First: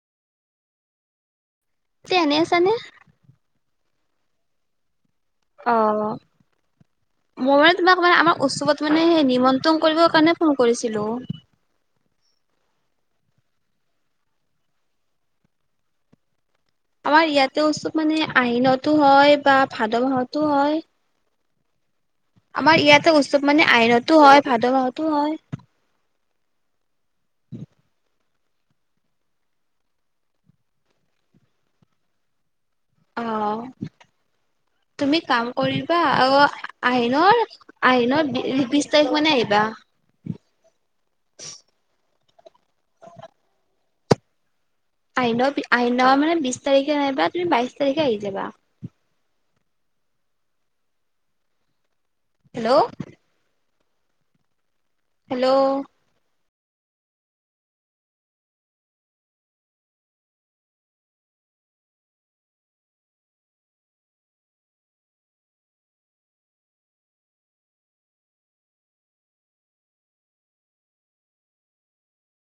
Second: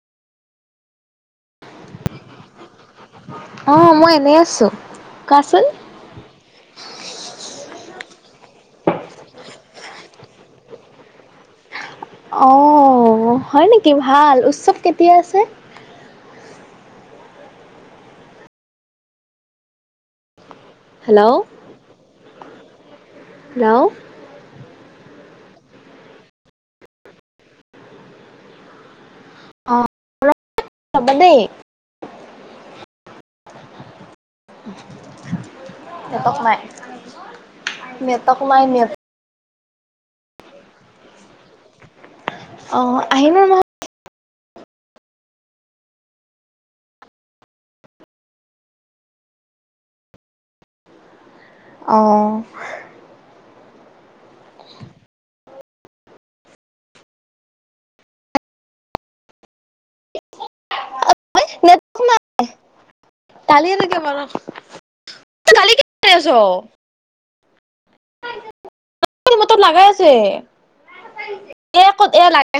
তে এনেই আছেনে? অ', মই এনেই আছোঁ। কোৱাচোন। অ' মই তোমাক মানে আম উৎসৱত মানে সেই নিমন্ত্ৰণ কৰিবৰ কাৰণে ফোন কৰিছিলো অ হয় নেকি ভাল উৎসৱ কেতিয়া আছে আমাৰ ইয়াতে চ মানে আহিনতো হয় বা ভাদ মাহত তটো হয় হেল্ল', আমাৰ ইয়াত এ উৎসৱ মানে হেল্ল'। আইনতো হয় ভাদ মাহতো হয় অ ৰবা দেই অ তুমি কাম কৰিবা অ নেটৱৰ্ক নাই, আহিনৰ আহিনৰ নেটৱৰ্ক নাই নেট বিশ তাৰিখ মানে আহিবা বা [unintelligible] অঁ আহিনৰ মাহত আহিন আহিনৰ মানে বিশ তাৰিখে আহিবা তুমি বাইশ তাৰিখে অঁ হেল্ল' [unintelligible] হেল্ল' কালিটো কি কয় আছ মোৰ টোত লাগাই আছে এ ক'ত এয়া লাগাই